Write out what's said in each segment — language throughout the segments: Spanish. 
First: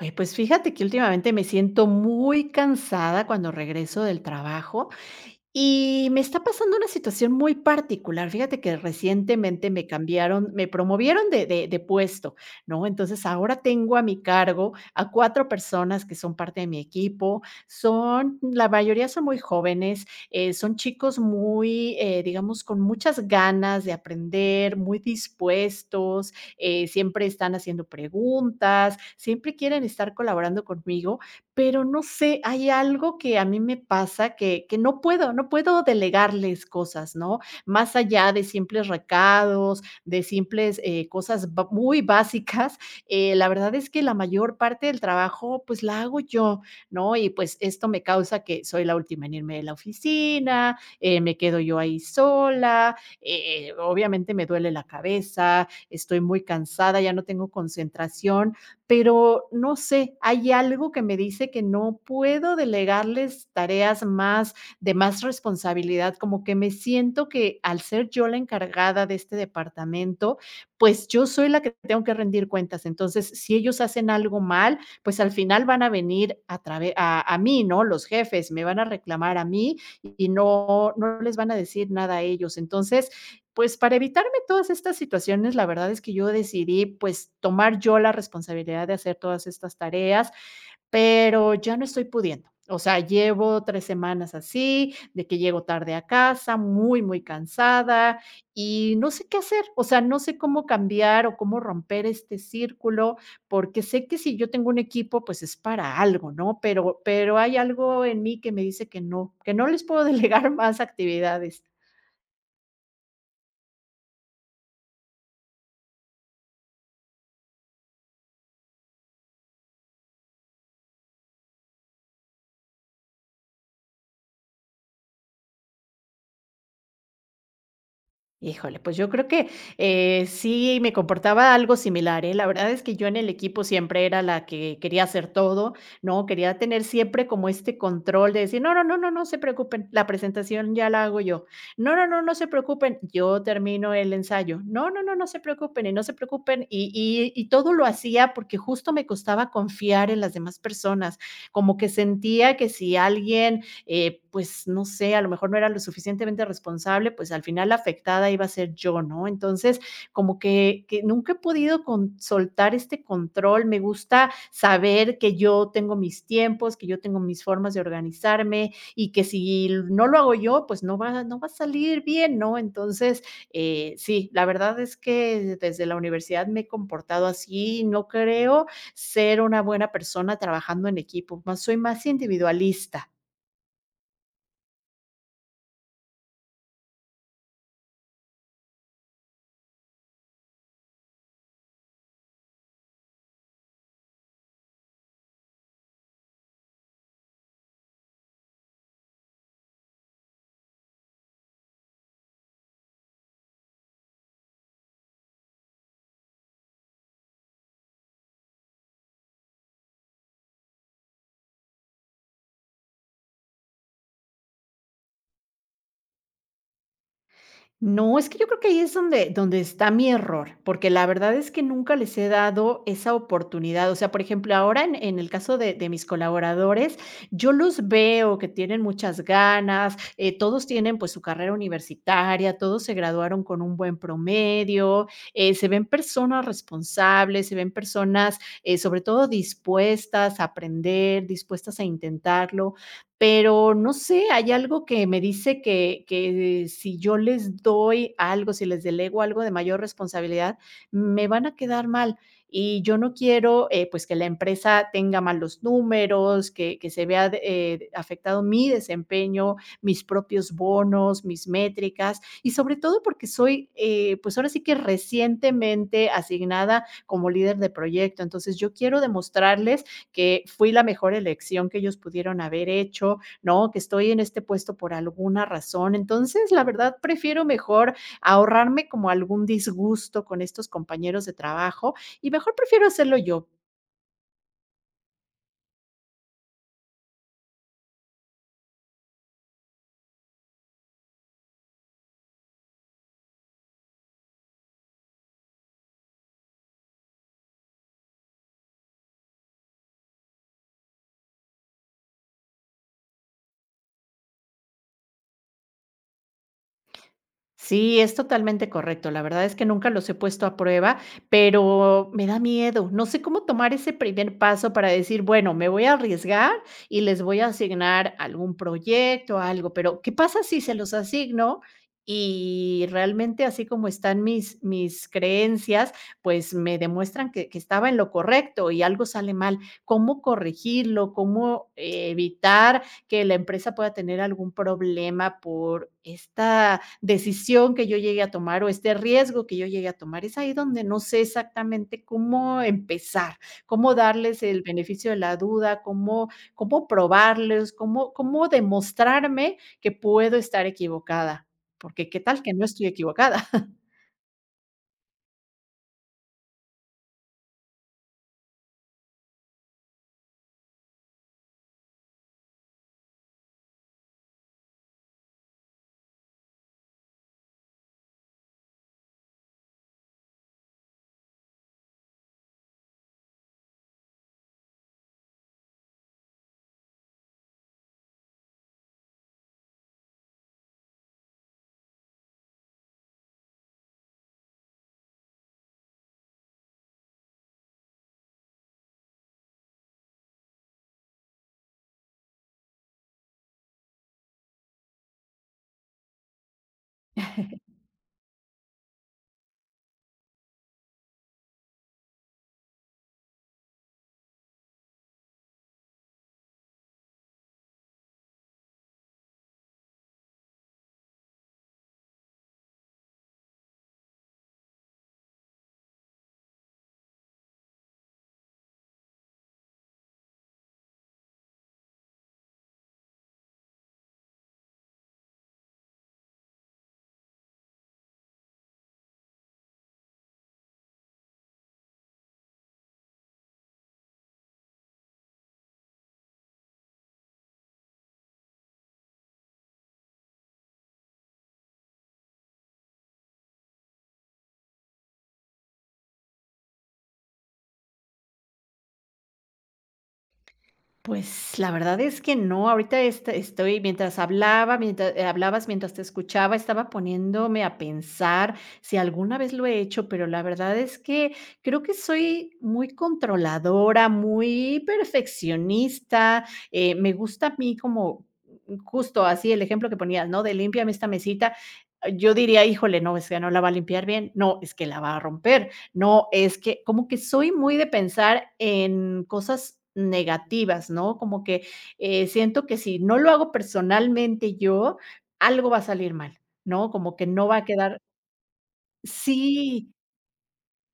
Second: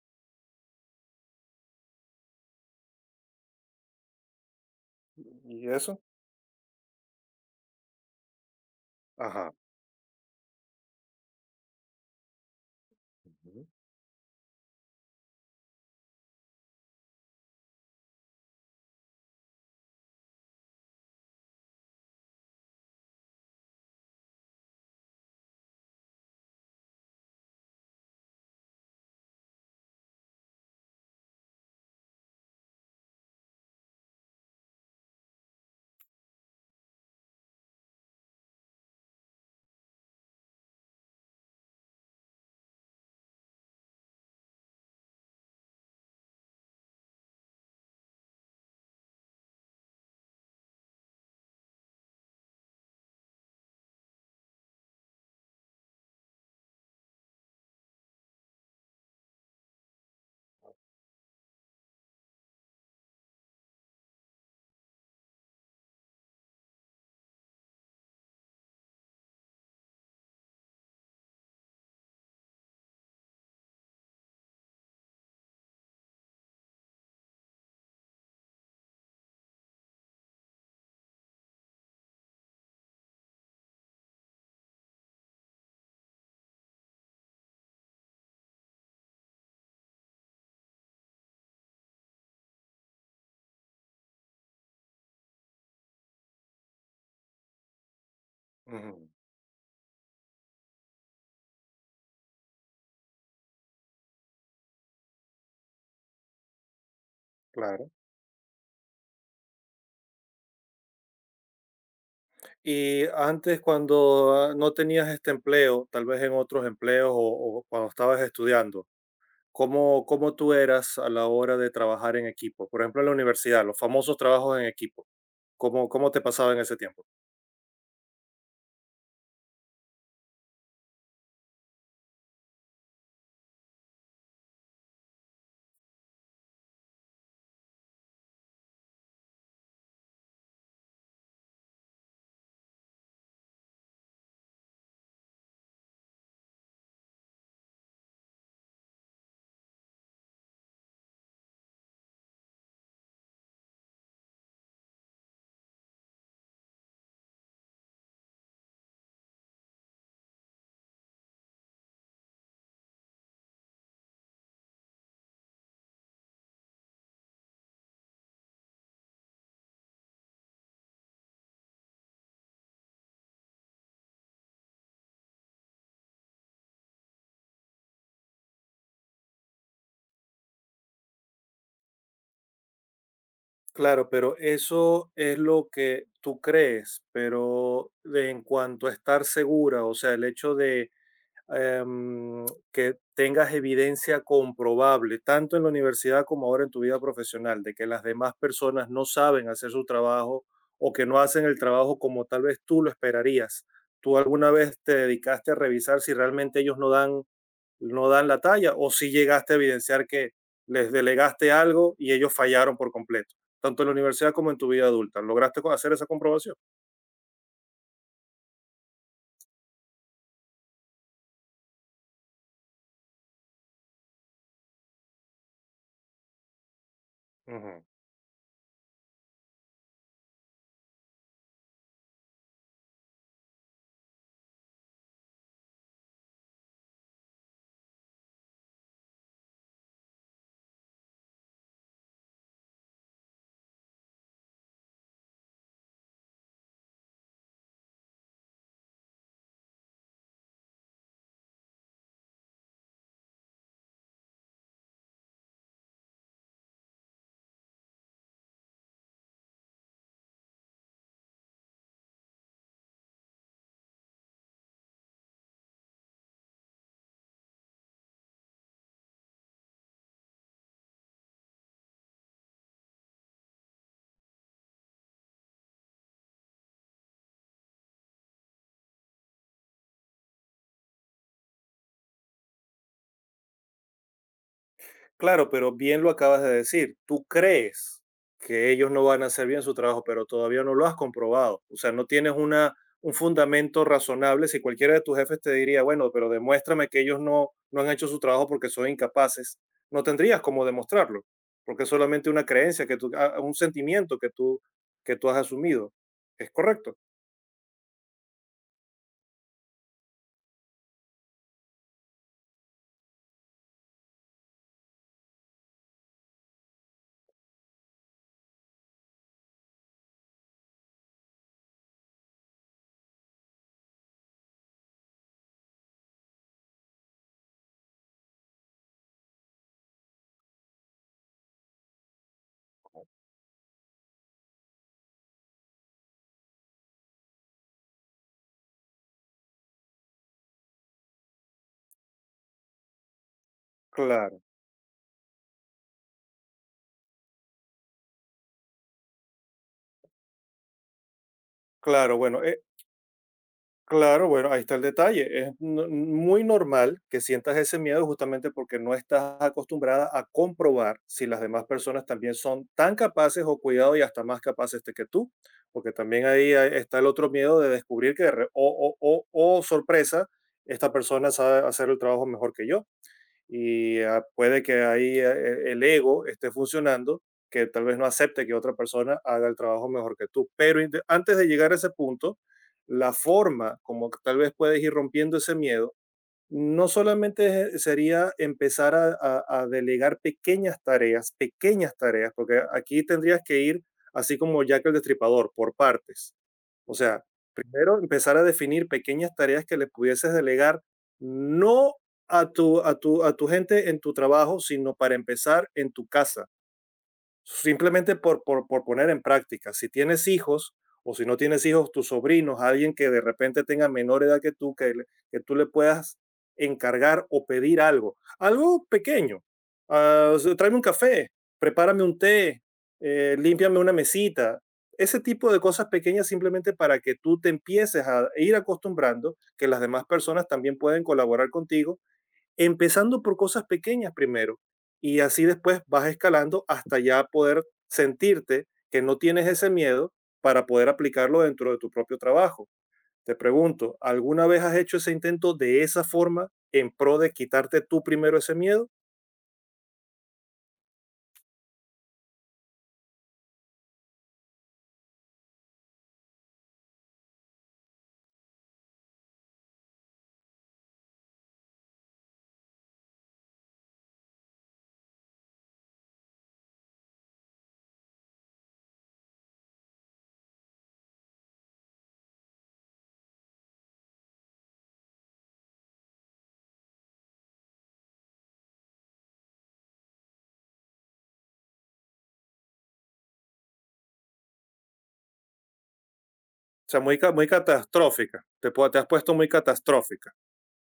Oye, pues fíjate que últimamente me siento muy cansada cuando regreso del trabajo ¿Y eso? y me está pasando una situación muy particular. Fíjate que Ajá. recientemente me cambiaron, me promovieron de puesto, ¿no? Entonces ahora Ujú, tengo a mi cargo a cuatro personas que son parte de mi equipo. Son, la mayoría son muy jóvenes, son chicos muy, digamos, con muchas ganas de aprender, muy dispuestos, siempre están haciendo preguntas, siempre quieren estar colaborando conmigo, pero no sé, hay algo que a mí me pasa que no puedo delegarles cosas, ¿no? Más allá de simples recados, de simples, cosas ba muy básicas, la verdad es que la mayor parte del trabajo, pues, la hago yo, ¿no? Y, pues, esto me causa que soy la última en irme de la oficina, me quedo yo ahí sola. Obviamente me duele la cabeza, estoy muy cansada, ya no tengo concentración, pero no sé, hay algo que me dice que no puedo delegarles tareas más de más responsabilidad, como que me siento que al ser yo la encargada de este departamento, pues yo soy la que tengo que rendir cuentas. Entonces, si ellos hacen algo mal, pues al final van a venir a través a mí, ¿no? Los jefes me van a reclamar a mí y no les van a decir nada a ellos. Entonces, pues, para evitarme todas estas situaciones, la verdad es que yo decidí, pues, tomar yo la responsabilidad de hacer todas estas tareas, pero ya no estoy pudiendo. O sea, llevo 3 semanas así, de que llego tarde a casa, muy, muy cansada, y ujú, no sé qué hacer. O sea, no sé cómo cambiar o cómo romper este círculo, porque sé que si yo tengo un equipo, pues, es para algo, ¿no? Pero hay claro. algo en mí que me dice que no les puedo delegar más actividades. Y antes, cuando no tenías este empleo, tal vez en otros empleos o cuando estabas estudiando, ¿cómo tú eras a la hora de trabajar en equipo? Por ejemplo, en la universidad, los famosos trabajos en equipo. ¿Cómo te pasaba en ese tiempo? Híjole, pues yo creo que, sí me comportaba algo similar, ¿eh? La verdad es que yo en el equipo siempre era la que quería hacer todo, ¿no? Quería tener siempre como este control de decir: "No, no, no, no, no se preocupen, la presentación ya la hago yo. No, no, no, no se preocupen, yo termino el ensayo. No, no, no, no se preocupen y no se preocupen". Y todo lo hacía porque justo me costaba confiar en las demás personas, como que sentía que si alguien, pues no sé, a lo mejor no era lo suficientemente responsable, pues al final la afectada iba a ser yo, ¿no? Entonces, como que nunca he podido soltar este control, me gusta saber que yo tengo mis tiempos, que yo tengo mis formas de organizarme y que si no lo hago yo, pues no va, no va a salir bien, ¿no? Entonces, sí, la verdad es que desde la universidad me he comportado así, no creo ser una buena persona trabajando en equipo, más, soy más individualista. Claro, pero eso es lo que tú crees, pero de- en cuanto a estar segura, o sea, el hecho de em, que tengas evidencia comprobable, tanto en la universidad como ahora en tu vida profesional, de que las demás personas no saben hacer su trabajo o que no hacen el trabajo como tal vez tú lo esperarías. ¿Tú alguna vez te dedicaste a revisar si realmente ellos no dan la talla o si llegaste a evidenciar que les delegaste algo y ellos fallaron por completo, tanto en la universidad como en tu vida adulta? ¿Lograste co- hacer esa comprobación? No, es que yo creo que ahí es donde está mi error, porque la verdad es que nunca les he dado esa oportunidad. O sea, por ejemplo, ahora en el caso de mis colaboradores, yo Ujú. los veo que tienen muchas ganas, todos tienen, pues, su carrera universitaria, todos se graduaron con un buen promedio, se ven personas responsables, se ven personas, sobre todo dispuestas a aprender, dispuestas a intentarlo, pero no sé, hay algo que me dice que si yo les doy algo, si les delego algo de mayor responsabilidad, me van a quedar mal. Y yo no quiero, pues, que la empresa tenga malos números, que se vea, afectado mi desempeño, mis propios bonos, mis métricas, y sobre todo porque soy, pues, ahora sí que recientemente asignada como líder de proyecto. Entonces, yo quiero demostrarles que fui la mejor elección que ellos pudieron haber hecho, ¿no? Que estoy en este puesto por alguna razón. Entonces, la verdad, prefiero mejor ahorrarme como algún disgusto con estos compañeros de trabajo y mejor prefiero hacerlo yo. Claro, pero bien lo acabas de decir. Tú crees que ellos no van a hacer bien su trabajo, pero todavía no lo has comprobado. O sea, no tienes un fundamento razonable. Si cualquiera de tus jefes te diría, bueno, pero demuéstrame que ellos no han hecho su trabajo porque son incapaces, no tendrías cómo demostrarlo, porque es solamente una creencia, un sentimiento que tú has asumido. ¿Es correcto? Sí, es totalmente correcto. La verdad es que nunca los he puesto a prueba, pero me da miedo. No sé cómo tomar ese primer paso para decir, bueno, me voy a arriesgar y les voy a asignar algún proyecto, algo, pero ¿qué pasa si se los asigno? Y realmente así como están mis, mis creencias, pues me demuestran que estaba en lo correcto y algo sale mal. ¿Cómo corregirlo? ¿Cómo, evitar que la empresa pueda tener algún problema por esta decisión que yo llegue a tomar o este riesgo que yo llegue a tomar? Es ahí donde no sé exactamente cómo empezar, cómo Claro, darles el beneficio de la duda, cómo, cómo probarles, cómo, cómo demostrarme que puedo estar equivocada, porque claro. qué Bueno, tal que e, no estoy equivocada. claro, bueno, ahí está el detalle. Es no- muy normal que sientas ese miedo justamente porque no estás acostumbrada a comprobar si las demás personas también son tan capaces o cuidado y hasta más capaces de que tú, porque también ahí hay- está el otro miedo de descubrir que, de re- o sorpresa, esta persona sabe hacer el trabajo mejor que yo y puede que ahí el ego esté funcionando, que tal vez no acepte que otra persona haga el trabajo mejor que tú. Pero inte- antes de llegar a ese punto, la forma como que tal vez puedes ir rompiendo ese miedo, no solamente es- sería empezar a delegar pequeñas tareas, porque aquí tendrías que ir así como Jack el Destripador, por partes, o sea, primero empezar a definir pequeñas tareas que le pudieses delegar, no a tu gente en tu trabajo, sino para empezar en tu casa. Simplemente por poner en práctica, si tienes hijos o si no tienes hijos, tus sobrinos, alguien que de repente tenga menor edad que tú, que, le- que tú le puedas encargar o pedir algo, algo pequeño. Ah, o sea, tráeme un café, prepárame un té, límpiame una mesita. Ese tipo de cosas pequeñas simplemente para que tú te empieces a ir acostumbrando que las demás personas también pueden colaborar contigo empezando por cosas pequeñas primero y así después vas escalando hasta ya poder sentirte que no tienes ese miedo para poder aplicarlo dentro de tu propio trabajo. Te pregunto, ¿alguna vez has hecho ese intento de esa forma en pro de quitarte tú primero ese miedo? O Pues, la verdad es que no, ahorita estoy, mientras hablaba, mientras hablabas, mientras te escuchaba, estaba poniéndome a pensar si alguna vez lo he hecho, pero la verdad es que creo que soy muy controladora, muy perfeccionista, me gusta a mí como, justo así el ejemplo que ponías, ¿no? De límpiame esta mesita, yo diría: "Híjole, no, es que no la va a limpiar bien, no, es que la va a romper". No, es que como que soy muy de pensar en cosas negativas, ¿no? Como que, siento que si no lo hago personalmente yo, algo va a salir mal, ¿no? sea, Como muy, que ca- muy no va a quedar. catastrófica. Te, po- te has puesto muy Sí. catastrófica.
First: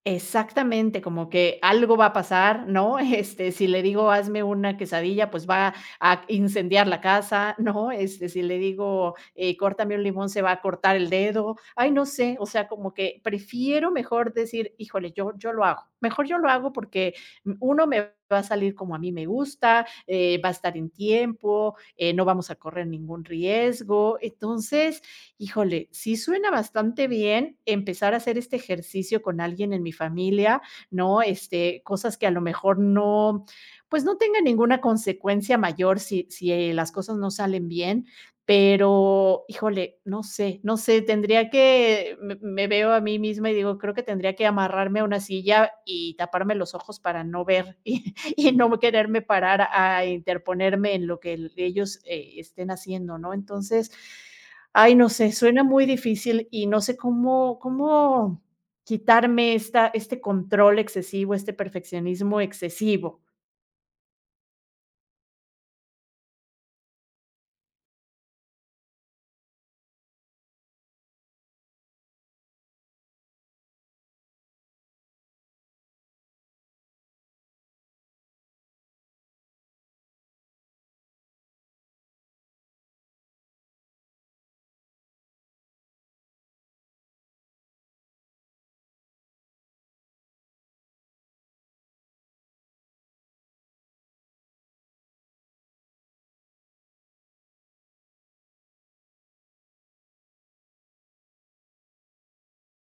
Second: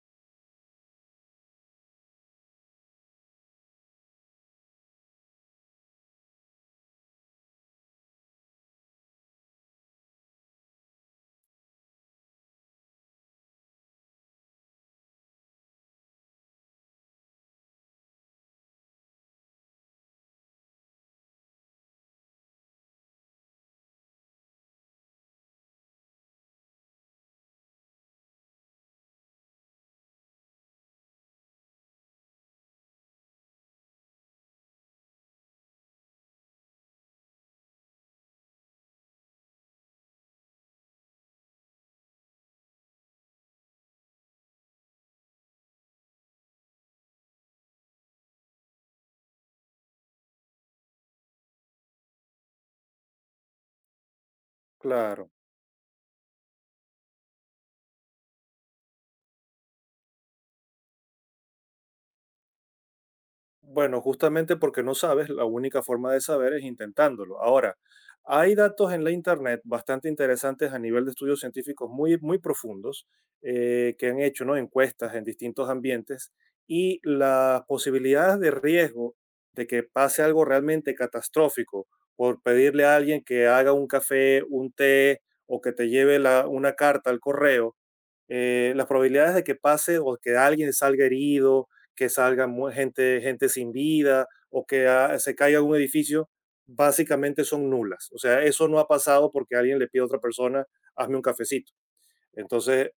Exactamente, como que algo va a pasar, ¿no? Este, si le digo: "Hazme una quesadilla", pues va a incendiar la casa, ¿no? Este, si le digo: córtame un limón", se va a cortar el dedo. Ay, no sé, o sea, como que prefiero mejor decir: "Híjole, yo lo hago". Mejor yo lo hago porque, 1, me va a salir como a mí me gusta, va a estar en tiempo, no vamos a correr ningún riesgo. Entonces, híjole, sí suena bastante bien empezar a hacer este ejercicio con alguien en mi familia, ¿no? Este, cosas que a lo mejor no, pues no tenga ninguna consecuencia mayor si, si las cosas no salen bien, pero híjole, no sé, no sé, tendría que, me veo a mí misma y digo, creo que tendría que amarrarme a una silla y taparme los ojos para no ver y no quererme parar a interponerme en lo que ellos, estén haciendo, ¿no? Entonces... Ay, no Claro. sé, suena muy difícil y no sé cómo quitarme esta, este control excesivo, este perfeccionismo excesivo. Bueno, justamente porque no sabes, la única forma de saber es intentándolo. Ahora, hay datos en la Internet bastante interesantes a nivel de estudios científicos muy, muy profundos que han hecho, ¿no?, encuestas en distintos ambientes y las posibilidades de riesgo de que pase algo realmente catastrófico por pedirle a alguien que haga un café, un té o que te lleve la- una carta al correo las probabilidades de que pase o que alguien salga herido, que salga mu- gente, gente sin vida o que se caiga un edificio, básicamente son nulas. O sea, eso no ha pasado porque alguien le pide a otra persona, hazme un cafecito. Entonces,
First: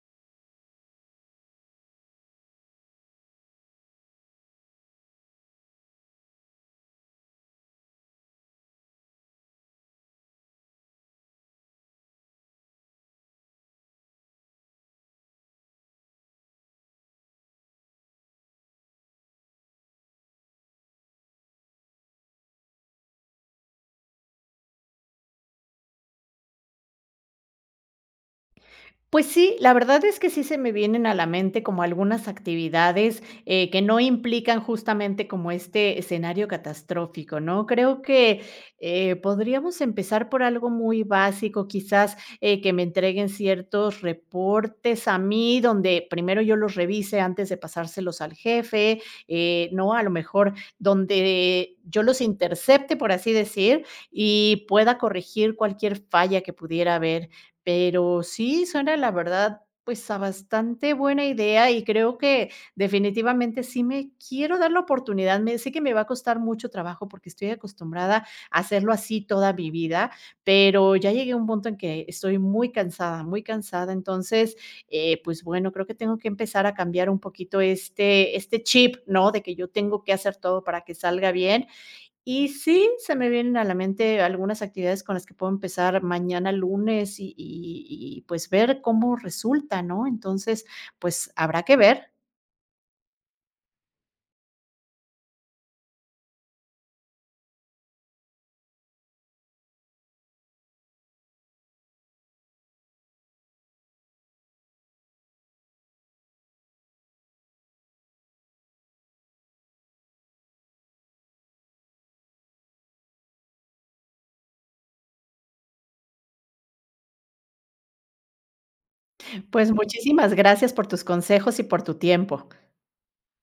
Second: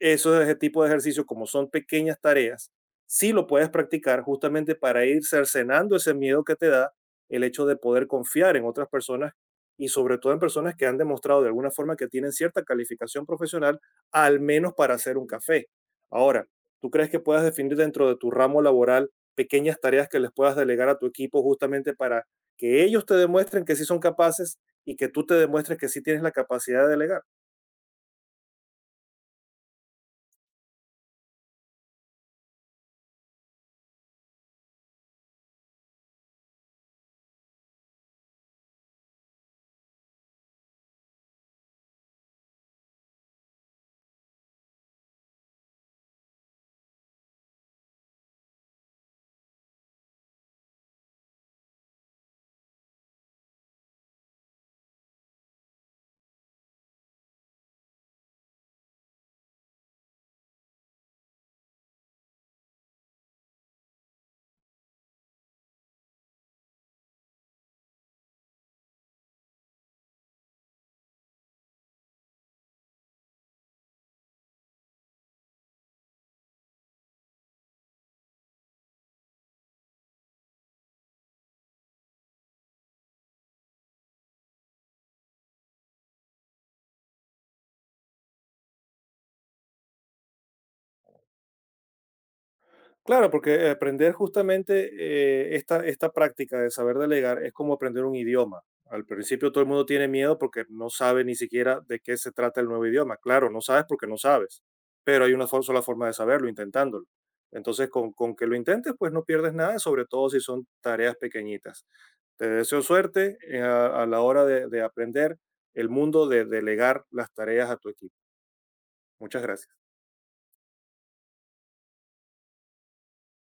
eso es ese tipo de ejercicio, como son pequeñas tareas, sí lo puedes practicar justamente para ir cercenando ese miedo que te da el hecho de poder confiar en otras personas y sobre todo en personas que han demostrado de alguna forma que tienen cierta calificación profesional, al menos para hacer un café. Ahora, ¿tú crees que puedas definir dentro de tu ramo laboral pequeñas tareas que les puedas delegar a tu equipo justamente para que ellos te demuestren que sí son capaces y que tú te demuestres que sí tienes la capacidad de delegar? Pues sí, la verdad es que sí se me vienen a la mente como algunas actividades, que no implican justamente como este escenario catastrófico, ¿no? Creo que, podríamos empezar por algo muy básico, quizás, que me entreguen ciertos reportes a mí, donde primero yo los revise antes de pasárselos al jefe, ¿no? A lo mejor donde yo los intercepte, por así decir, y pueda corregir cualquier falla que pudiera haber. Pero sí, suena la verdad, pues, a bastante buena idea, y creo que definitivamente sí me quiero dar la oportunidad. Me sé que me va a costar mucho trabajo porque estoy acostumbrada a hacerlo así toda mi vida, pero ya llegué a un punto en que estoy muy cansada, muy cansada. Entonces, pues bueno, creo que tengo que empezar a cambiar un poquito este chip, ¿no?, de que yo tengo que hacer todo para que salga bien, y sí, se me vienen a la mente algunas actividades con las que puedo empezar mañana lunes y, pues, ver cómo resulta, ¿no? Entonces, pues, habrá que ver. Claro, porque aprender justamente esta práctica de saber delegar es como aprender un idioma. Al principio todo el mundo tiene miedo porque no sabe ni siquiera de qué se trata el nuevo idioma. Claro, no sabes porque no sabes, pero hay una fo- sola forma de saberlo, intentándolo. Entonces, con que lo intentes, pues no pierdes nada, sobre todo si son tareas pequeñitas. Te deseo suerte a la hora de aprender el mundo de delegar las tareas a tu equipo. Muchas Pues, gracias. muchísimas gracias por tus consejos y por tu tiempo.